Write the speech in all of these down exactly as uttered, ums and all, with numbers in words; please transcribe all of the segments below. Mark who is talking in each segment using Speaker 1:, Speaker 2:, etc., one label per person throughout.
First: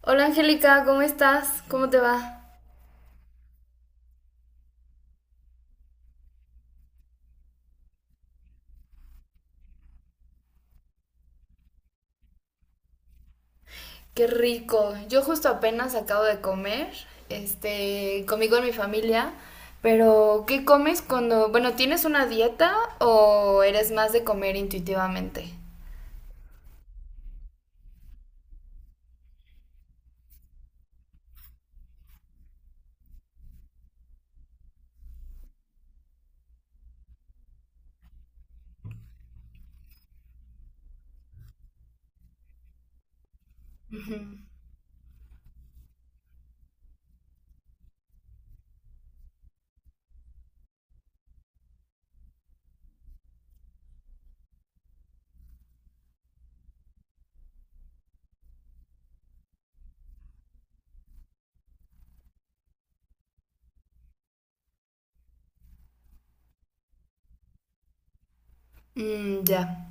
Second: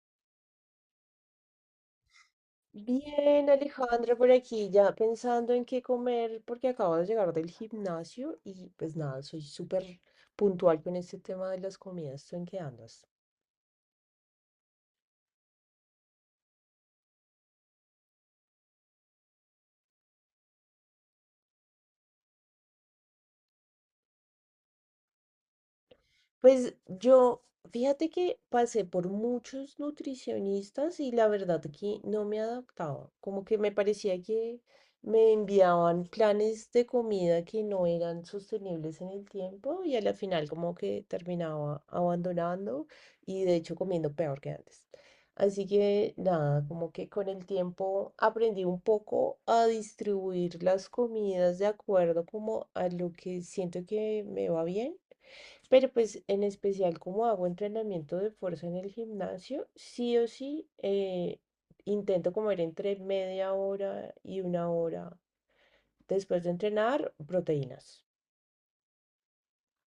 Speaker 1: Hola Angélica, ¿cómo estás? ¿Cómo te va?
Speaker 2: Bien, Alejandra, por aquí ya pensando en qué comer, porque acabo de llegar del gimnasio y pues nada, soy súper puntual con este tema de las comidas. ¿Tú en qué andas?
Speaker 1: Qué rico. Yo justo apenas acabo de comer, este, conmigo en mi familia, pero ¿qué comes cuando, bueno, tienes una dieta o eres más de comer intuitivamente?
Speaker 2: Pues yo, fíjate que pasé por muchos nutricionistas y la verdad que no me adaptaba. Como que me parecía que me enviaban planes de comida que no eran sostenibles en el tiempo y a la final como que terminaba abandonando y de hecho comiendo peor que antes. Así que nada, como que con el tiempo aprendí un poco a distribuir las comidas de acuerdo como a lo que siento que me va bien, pero pues en especial como hago entrenamiento de fuerza en el gimnasio, sí o sí, eh, intento comer entre media hora y una hora después de entrenar proteínas.
Speaker 1: Mm, ya.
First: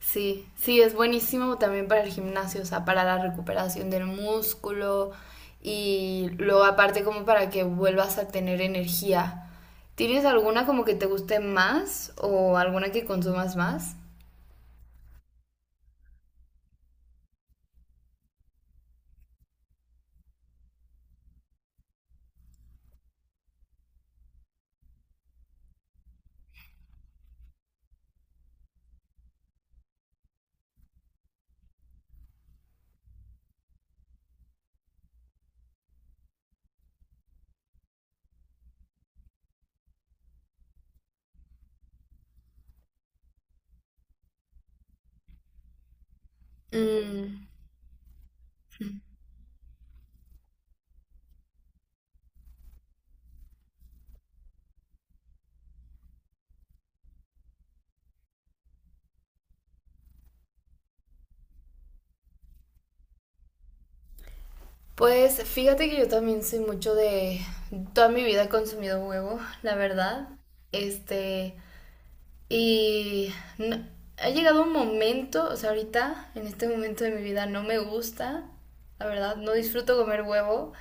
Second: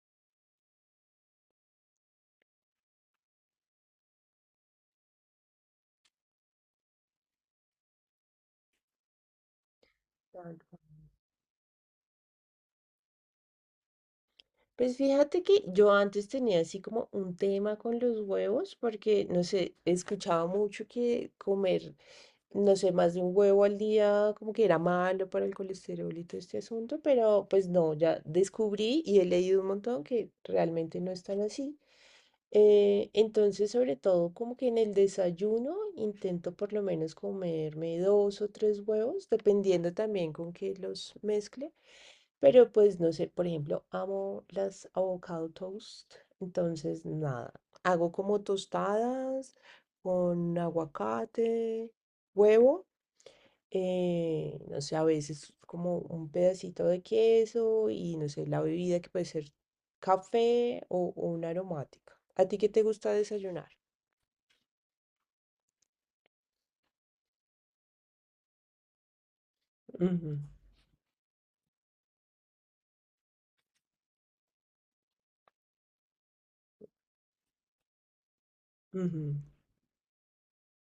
Speaker 1: Sí, sí, es buenísimo también para el gimnasio, o sea, para la recuperación del músculo y luego aparte como para que vuelvas a tener energía. ¿Tienes
Speaker 2: Tal
Speaker 1: alguna
Speaker 2: cual.
Speaker 1: como que te guste más o alguna que consumas más?
Speaker 2: Pues fíjate que yo antes tenía así como un tema con los huevos porque, no sé, escuchaba mucho que comer, no sé, más de un huevo al día, como que era malo para el colesterol y todo este asunto, pero pues no, ya descubrí y he leído un montón que realmente no es tan así. Eh, entonces, sobre todo, como que en el desayuno intento por lo menos comerme dos o tres huevos, dependiendo también con qué los mezcle. Pero pues no sé, por ejemplo, amo las avocado toast. Entonces,
Speaker 1: Mm.
Speaker 2: nada, hago como tostadas con aguacate, huevo, eh, no sé, a veces como un pedacito de queso y no sé, la bebida que puede ser café o, o una aromática. ¿A ti qué te gusta desayunar?
Speaker 1: Pues fíjate que yo también soy mucho de... Toda mi vida he consumido huevo, la verdad.
Speaker 2: Ujú,
Speaker 1: Este, Y no- ha llegado un momento, o sea, ahorita, en este momento de mi vida, no me gusta, la
Speaker 2: ujú,
Speaker 1: verdad, no disfruto comer huevo,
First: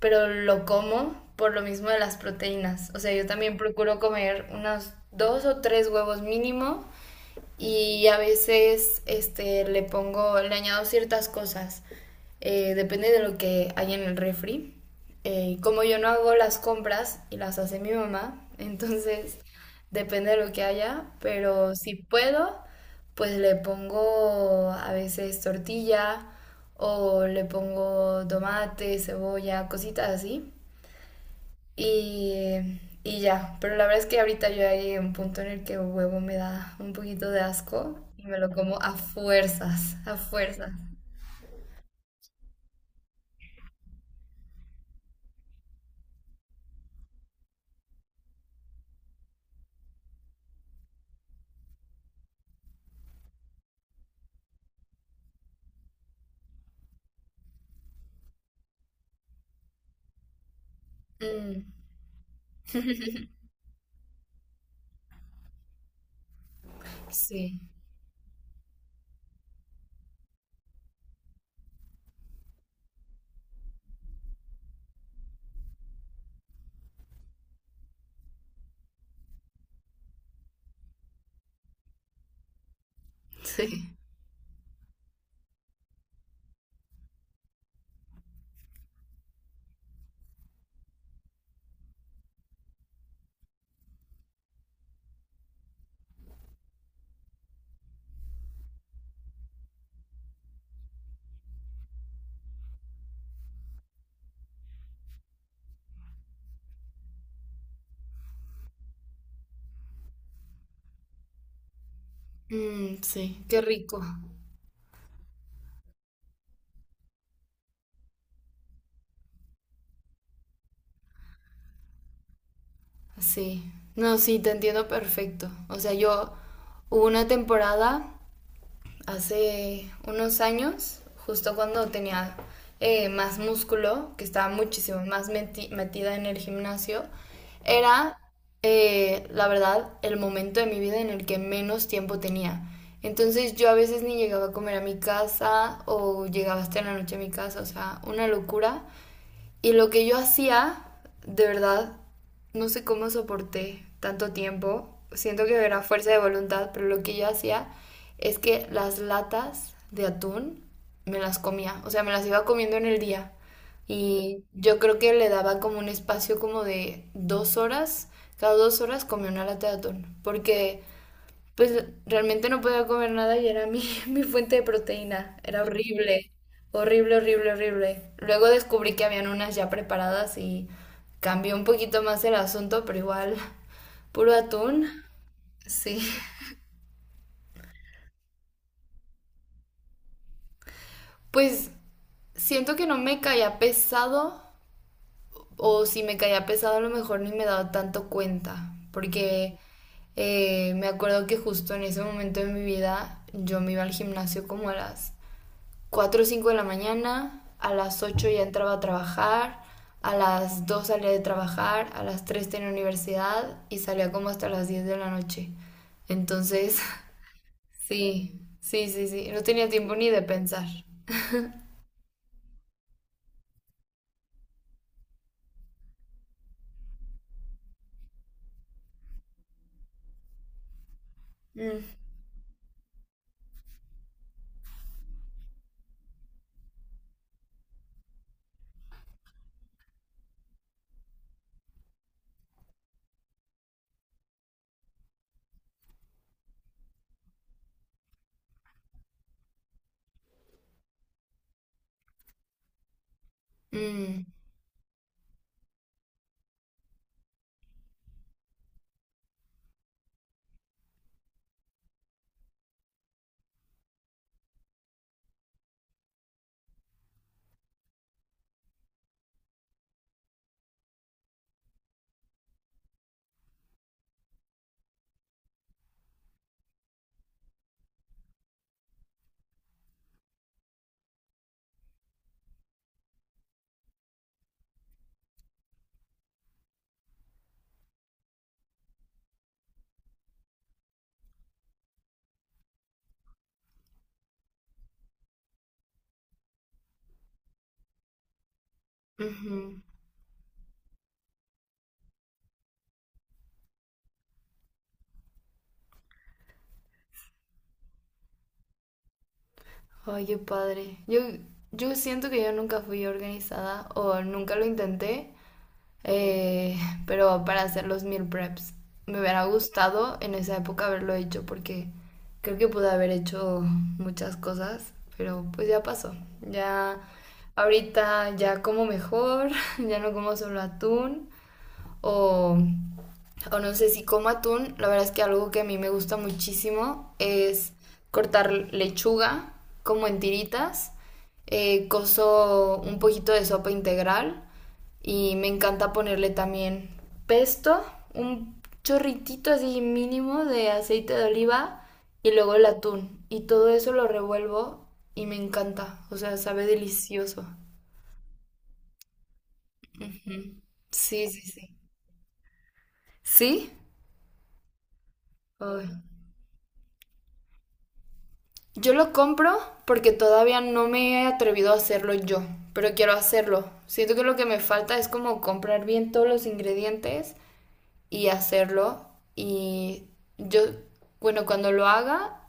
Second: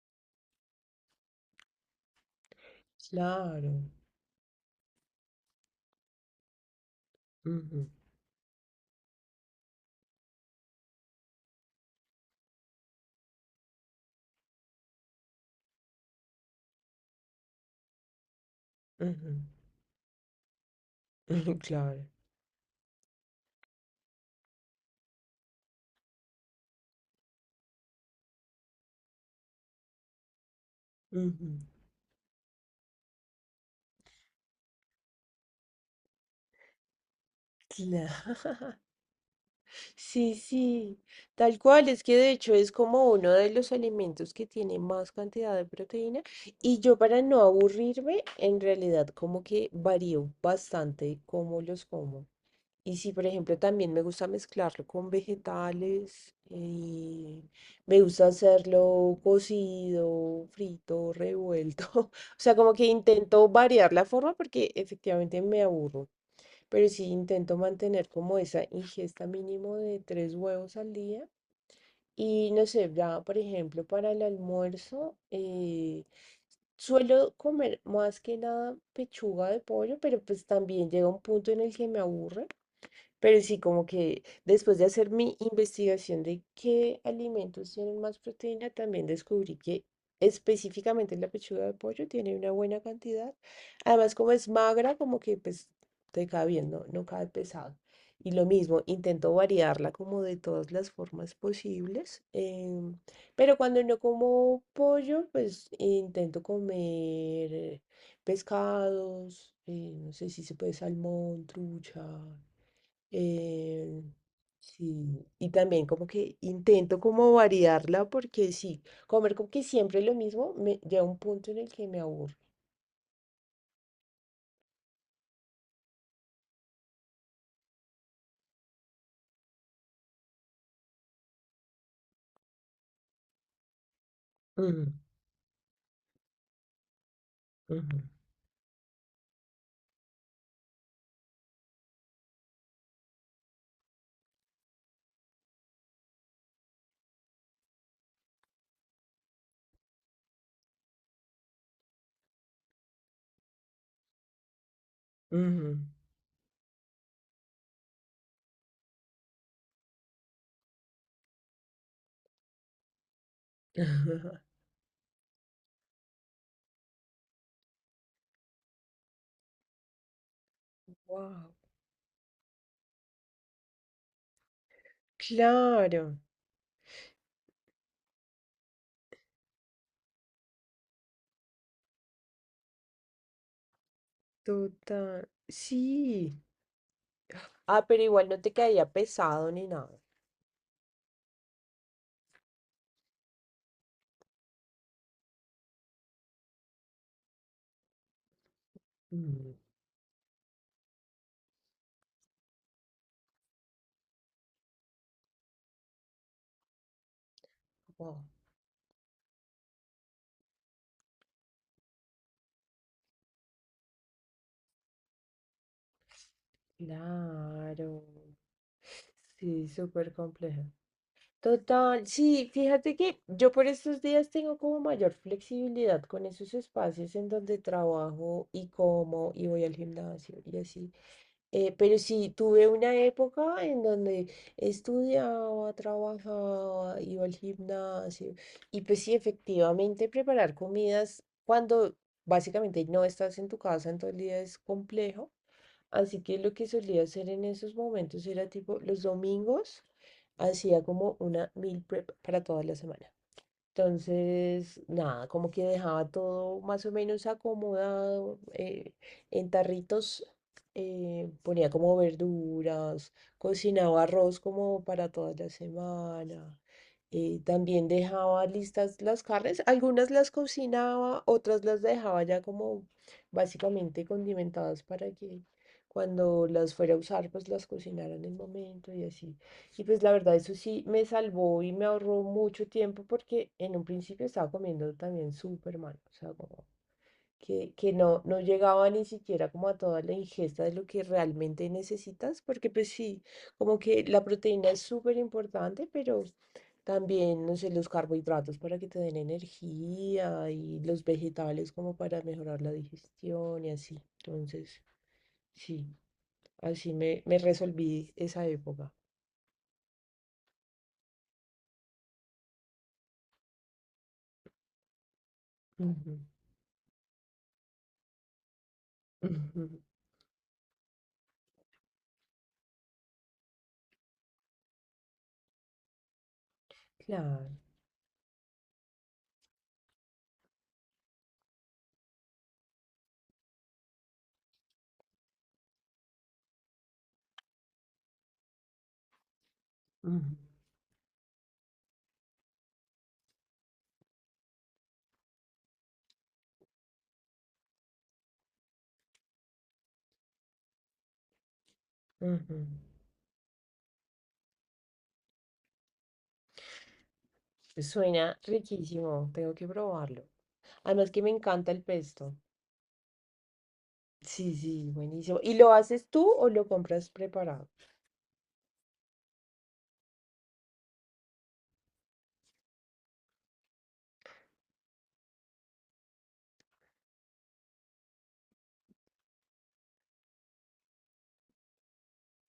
Speaker 1: pero lo como por lo mismo de las proteínas. O sea, yo también
Speaker 2: claro.
Speaker 1: procuro comer unos dos o tres huevos mínimo
Speaker 2: Ujú,
Speaker 1: y a veces este, le pongo, le añado ciertas cosas. Eh, depende de lo que hay en el refri. Eh, como yo no hago las compras y las hace mi mamá, entonces depende de lo que haya,
Speaker 2: ujú,
Speaker 1: pero si
Speaker 2: claro.
Speaker 1: puedo, pues le pongo a veces tortilla o le pongo tomate, cebolla, cositas así.
Speaker 2: Ujú,
Speaker 1: Y, y ya, pero la verdad es que ahorita yo ya llegué a un punto en el que el huevo me da un poquito de asco y me lo
Speaker 2: claro.
Speaker 1: como a fuerzas, a
Speaker 2: Sí,
Speaker 1: fuerzas.
Speaker 2: sí, tal cual, es que de hecho es como uno de los alimentos que tiene más cantidad de proteína y yo, para no aburrirme, en realidad como que varío bastante cómo los como. Y si por ejemplo también me gusta mezclarlo con vegetales, y me gusta hacerlo cocido, frito,
Speaker 1: Mm,
Speaker 2: revuelto, o sea, como que intento variar la forma porque efectivamente me aburro, pero sí intento
Speaker 1: sí.
Speaker 2: mantener como esa ingesta mínimo de tres huevos al día. Y no sé, ya por ejemplo para el almuerzo, eh, suelo comer más que nada pechuga de pollo, pero pues también llega un punto en el que me aburre. Pero sí, como
Speaker 1: Sí.
Speaker 2: que después de hacer mi investigación de qué alimentos tienen más proteína, también descubrí que específicamente la pechuga de pollo tiene una buena cantidad. Además, como es magra, como que pues te cae bien, no, no cae pesado. Y lo mismo, intento variarla como de todas las formas posibles. em, pero cuando no como pollo, pues intento comer eh, pescados, eh, no sé si se puede, salmón, trucha,
Speaker 1: Mm, sí, qué rico.
Speaker 2: eh, sí, y también como que intento como variarla porque sí, comer como que siempre lo mismo me llega un punto en el que me aburre.
Speaker 1: Sí. No, sí, te entiendo perfecto. O sea, yo hubo una temporada hace unos años, justo cuando tenía eh, más músculo, que estaba
Speaker 2: Ujú,
Speaker 1: muchísimo más meti- metida en el gimnasio,
Speaker 2: ujú,
Speaker 1: era, eh, la verdad, el momento de mi vida en el que menos tiempo tenía. Entonces yo a veces ni llegaba a comer a mi casa o llegaba hasta la noche a mi casa, o sea, una locura. Y lo que yo hacía, de verdad, no sé cómo soporté tanto tiempo. Siento que
Speaker 2: ujú.
Speaker 1: era fuerza de voluntad, pero lo que yo hacía es que las latas de atún me las comía, o sea, me las iba comiendo en el día. Y yo creo que le daba como un espacio como de dos horas, cada dos horas comía una lata de atún, porque
Speaker 2: Wow,
Speaker 1: pues realmente no podía comer nada y era mi, mi fuente de proteína. Era
Speaker 2: claro,
Speaker 1: horrible, horrible, horrible, horrible. Luego descubrí que habían unas ya preparadas y cambió un poquito más el asunto, pero igual, puro atún.
Speaker 2: total.
Speaker 1: Sí.
Speaker 2: Sí. Ah, pero igual no te caía pesado ni nada.
Speaker 1: Pues siento que no me caía pesado o si me caía pesado a lo mejor ni me daba tanto cuenta,
Speaker 2: Mm,
Speaker 1: porque eh, me acuerdo que justo en ese momento de mi vida yo me iba al gimnasio como a las cuatro o cinco de la mañana, a las
Speaker 2: wow,
Speaker 1: ocho ya entraba a trabajar, a las dos salía de trabajar, a las tres tenía universidad y salía como hasta las diez de la noche. Entonces,
Speaker 2: claro.
Speaker 1: sí, sí, sí, sí, no
Speaker 2: Sí,
Speaker 1: tenía tiempo ni
Speaker 2: súper
Speaker 1: de
Speaker 2: complejo.
Speaker 1: pensar.
Speaker 2: Total, sí, fíjate que yo por estos días tengo como mayor flexibilidad con esos espacios en donde trabajo y como y voy al gimnasio y así. Eh,
Speaker 1: Mm,
Speaker 2: pero sí, tuve una época en donde estudiaba, trabajaba, iba al gimnasio y pues sí, efectivamente preparar comidas cuando básicamente no estás en tu casa en todo el día es complejo. Así que lo que solía hacer en esos momentos era tipo los domingos hacía como una meal prep para toda la semana.
Speaker 1: mm,
Speaker 2: Entonces, nada, como que dejaba todo más o menos acomodado, eh, en tarritos, eh, ponía como verduras, cocinaba arroz como para toda la semana. eh, también dejaba listas las carnes, algunas las cocinaba, otras las dejaba ya como básicamente condimentadas para que cuando las fuera a usar, pues las cocinara en el momento y así. Y pues la verdad, eso sí me salvó y me ahorró mucho tiempo porque en un principio estaba comiendo también súper mal, o sea, como que, que no, no llegaba ni siquiera como a toda la ingesta de lo que realmente necesitas, porque pues sí, como que la proteína es súper importante, pero también, no sé, los carbohidratos para que te den
Speaker 1: ujú.
Speaker 2: energía y los vegetales como para mejorar la digestión y así. Entonces, sí, así me, me resolví esa época.
Speaker 1: Ay, qué padre. Yo, yo siento que yo nunca fui organizada o nunca lo intenté
Speaker 2: Ujú.
Speaker 1: eh, pero para hacer los meal preps. Me hubiera
Speaker 2: Ujú,
Speaker 1: gustado en esa época haberlo hecho porque creo que pude haber hecho muchas cosas, pero pues ya pasó. Ya
Speaker 2: claro.
Speaker 1: ahorita ya como mejor, ya no como solo atún o, o no sé si como atún. La verdad es que algo que a mí me gusta muchísimo es cortar lechuga como en
Speaker 2: Ujú,
Speaker 1: tiritas. Eh, coso un poquito de sopa integral y me encanta ponerle también pesto, un chorritito así mínimo de aceite de oliva y luego
Speaker 2: ujú.
Speaker 1: el atún. Y todo eso lo revuelvo y me encanta. O sea, sabe delicioso.
Speaker 2: Suena riquísimo, tengo que probarlo.
Speaker 1: Ujú.
Speaker 2: Además que
Speaker 1: Sí,
Speaker 2: me
Speaker 1: sí,
Speaker 2: encanta
Speaker 1: sí.
Speaker 2: el pesto.
Speaker 1: ¿Sí?
Speaker 2: Sí, sí, buenísimo. ¿Y lo
Speaker 1: Ay.
Speaker 2: haces tú o lo compras preparado?
Speaker 1: Yo lo compro porque todavía no me he atrevido a hacerlo yo, pero quiero hacerlo. Siento que lo que me falta es como comprar bien todos los ingredientes y hacerlo. Y yo, bueno, cuando lo haga,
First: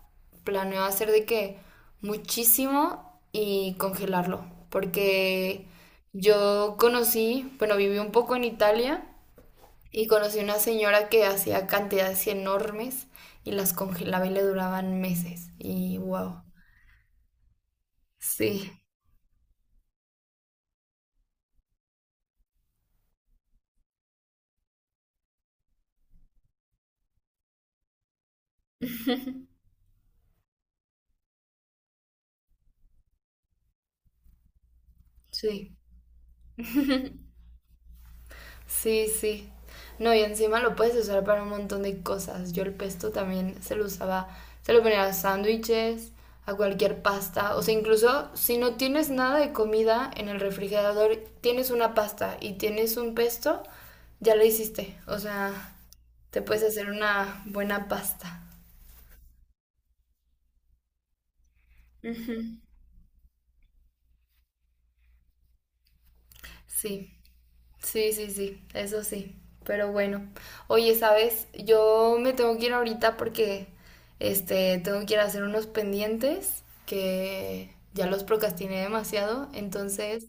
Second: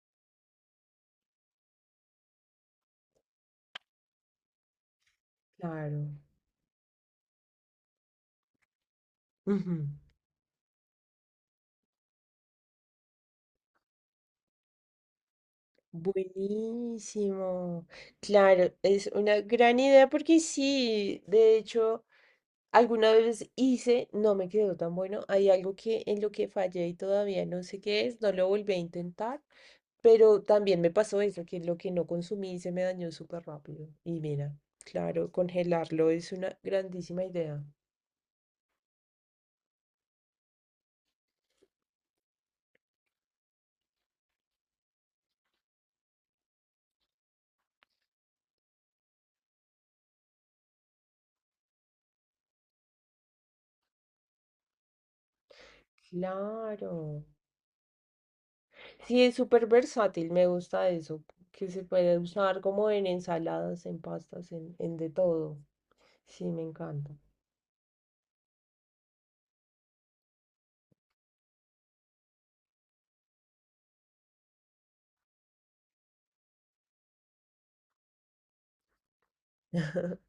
Speaker 1: planeo hacer de que muchísimo y congelarlo, porque
Speaker 2: Claro.
Speaker 1: yo conocí, bueno, viví un poco en Italia
Speaker 2: Ujú,
Speaker 1: y conocí una señora que hacía cantidades enormes y las congelaba y le duraban meses. Y wow,
Speaker 2: buenísimo. Claro,
Speaker 1: sí,
Speaker 2: es una gran idea porque sí, de hecho. Alguna vez hice, no me quedó tan bueno. Hay algo que en lo que fallé y todavía no sé qué es, no lo volví a intentar, pero también me pasó eso, que lo que no consumí se me dañó súper rápido. Y mira, claro,
Speaker 1: sí.
Speaker 2: congelarlo es una grandísima idea.
Speaker 1: Sí, sí. No, y encima lo puedes usar para un montón de cosas. Yo el pesto también se lo usaba, se lo ponía a sándwiches, a cualquier pasta. O sea, incluso si no tienes nada de comida en el refrigerador, tienes una pasta y tienes un pesto, ya lo hiciste. O sea, te puedes hacer
Speaker 2: Claro.
Speaker 1: una buena pasta.
Speaker 2: Sí, es súper versátil, me gusta eso, que se puede
Speaker 1: Ujú.
Speaker 2: usar como en ensaladas, en pastas, en, en de todo. Sí, me encanta.
Speaker 1: Sí. Sí, sí, sí, eso sí. Pero bueno, oye, ¿sabes? Yo me tengo que ir ahorita porque este tengo que ir a hacer unos pendientes que ya los procrastiné demasiado, entonces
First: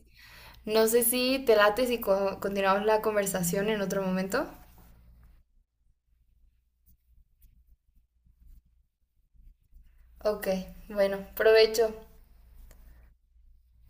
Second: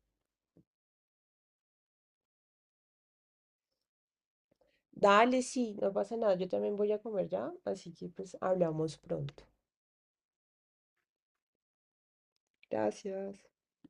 Speaker 1: no sé si te late si co- continuamos la conversación en otro momento.
Speaker 2: Dale, sí, no pasa nada, yo también voy a comer ya, así que pues hablamos pronto.
Speaker 1: Ok, bueno, provecho.
Speaker 2: Gracias.